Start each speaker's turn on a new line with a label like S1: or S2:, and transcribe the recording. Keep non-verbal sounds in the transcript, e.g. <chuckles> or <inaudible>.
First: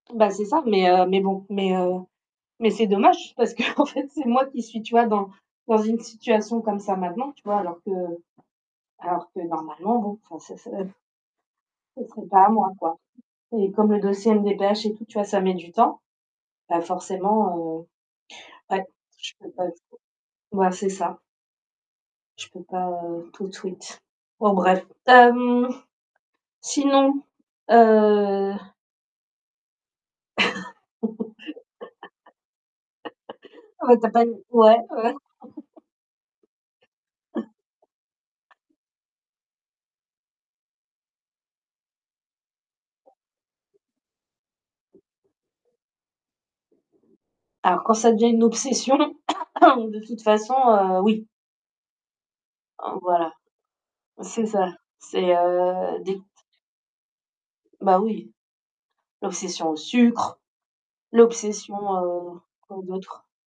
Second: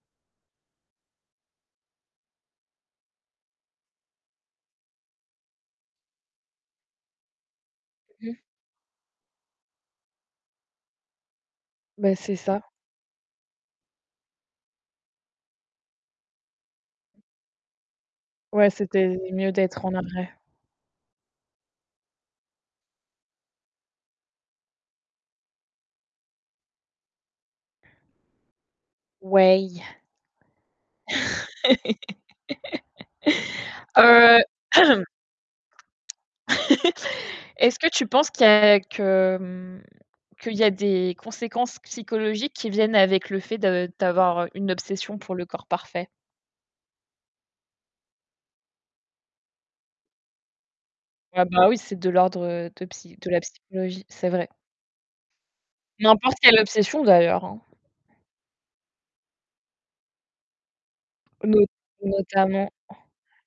S1: Bah c'est ça mais heu, mais bon mais heu, mais c'est dommage, parce qu'en fait, c'est moi qui suis, tu vois? Dans dans une situation comme ça maintenant, tu vois? Alors que
S2: Mmh.
S1: alors que normalement, bon, enfin, ce ce ce
S2: Bah
S1: serait
S2: c'est
S1: pas à
S2: ça.
S1: moi quoi, et comme le dossier MDPH et tout, tu vois? Ça met du temps, bah forcément, heu,
S2: Ouais,
S1: ouais,
S2: c'était
S1: je peux
S2: mieux
S1: pas
S2: d'être en
S1: trop
S2: arrêt.
S1: mouais, c'est ça. Je peux pas, heu, tout de suite. Bon, bref, hem, sinon, heu
S2: Ouais.
S1: <laughs> Ah
S2: <laughs>
S1: bah tu as pas une
S2: Heu
S1: ouais,
S2: <clears throat>
S1: ouais.
S2: <laughs> Est-ce que tu penses, qu'il y
S1: <chuckles>
S2: a que, mmh, qu'il y a des conséquences psychologiques, qui viennent avec le fait de d'avoir une obsession pour le corps parfait?
S1: Alors, quand ça devient une obsession, <coughs> de toute façon, heu, oui.
S2: Ah bah oui, c'est de l'ordre de
S1: En
S2: psy de
S1: voilà.
S2: la psychologie, c'est
S1: C'est
S2: vrai.
S1: ça. C'est, heu, des p t
S2: N'importe quelle obsession d'ailleurs, hein.
S1: Bah oui. L'obsession au sucre,
S2: No
S1: l'obsession heu,
S2: notamment
S1: quoi
S2: en
S1: d'autre?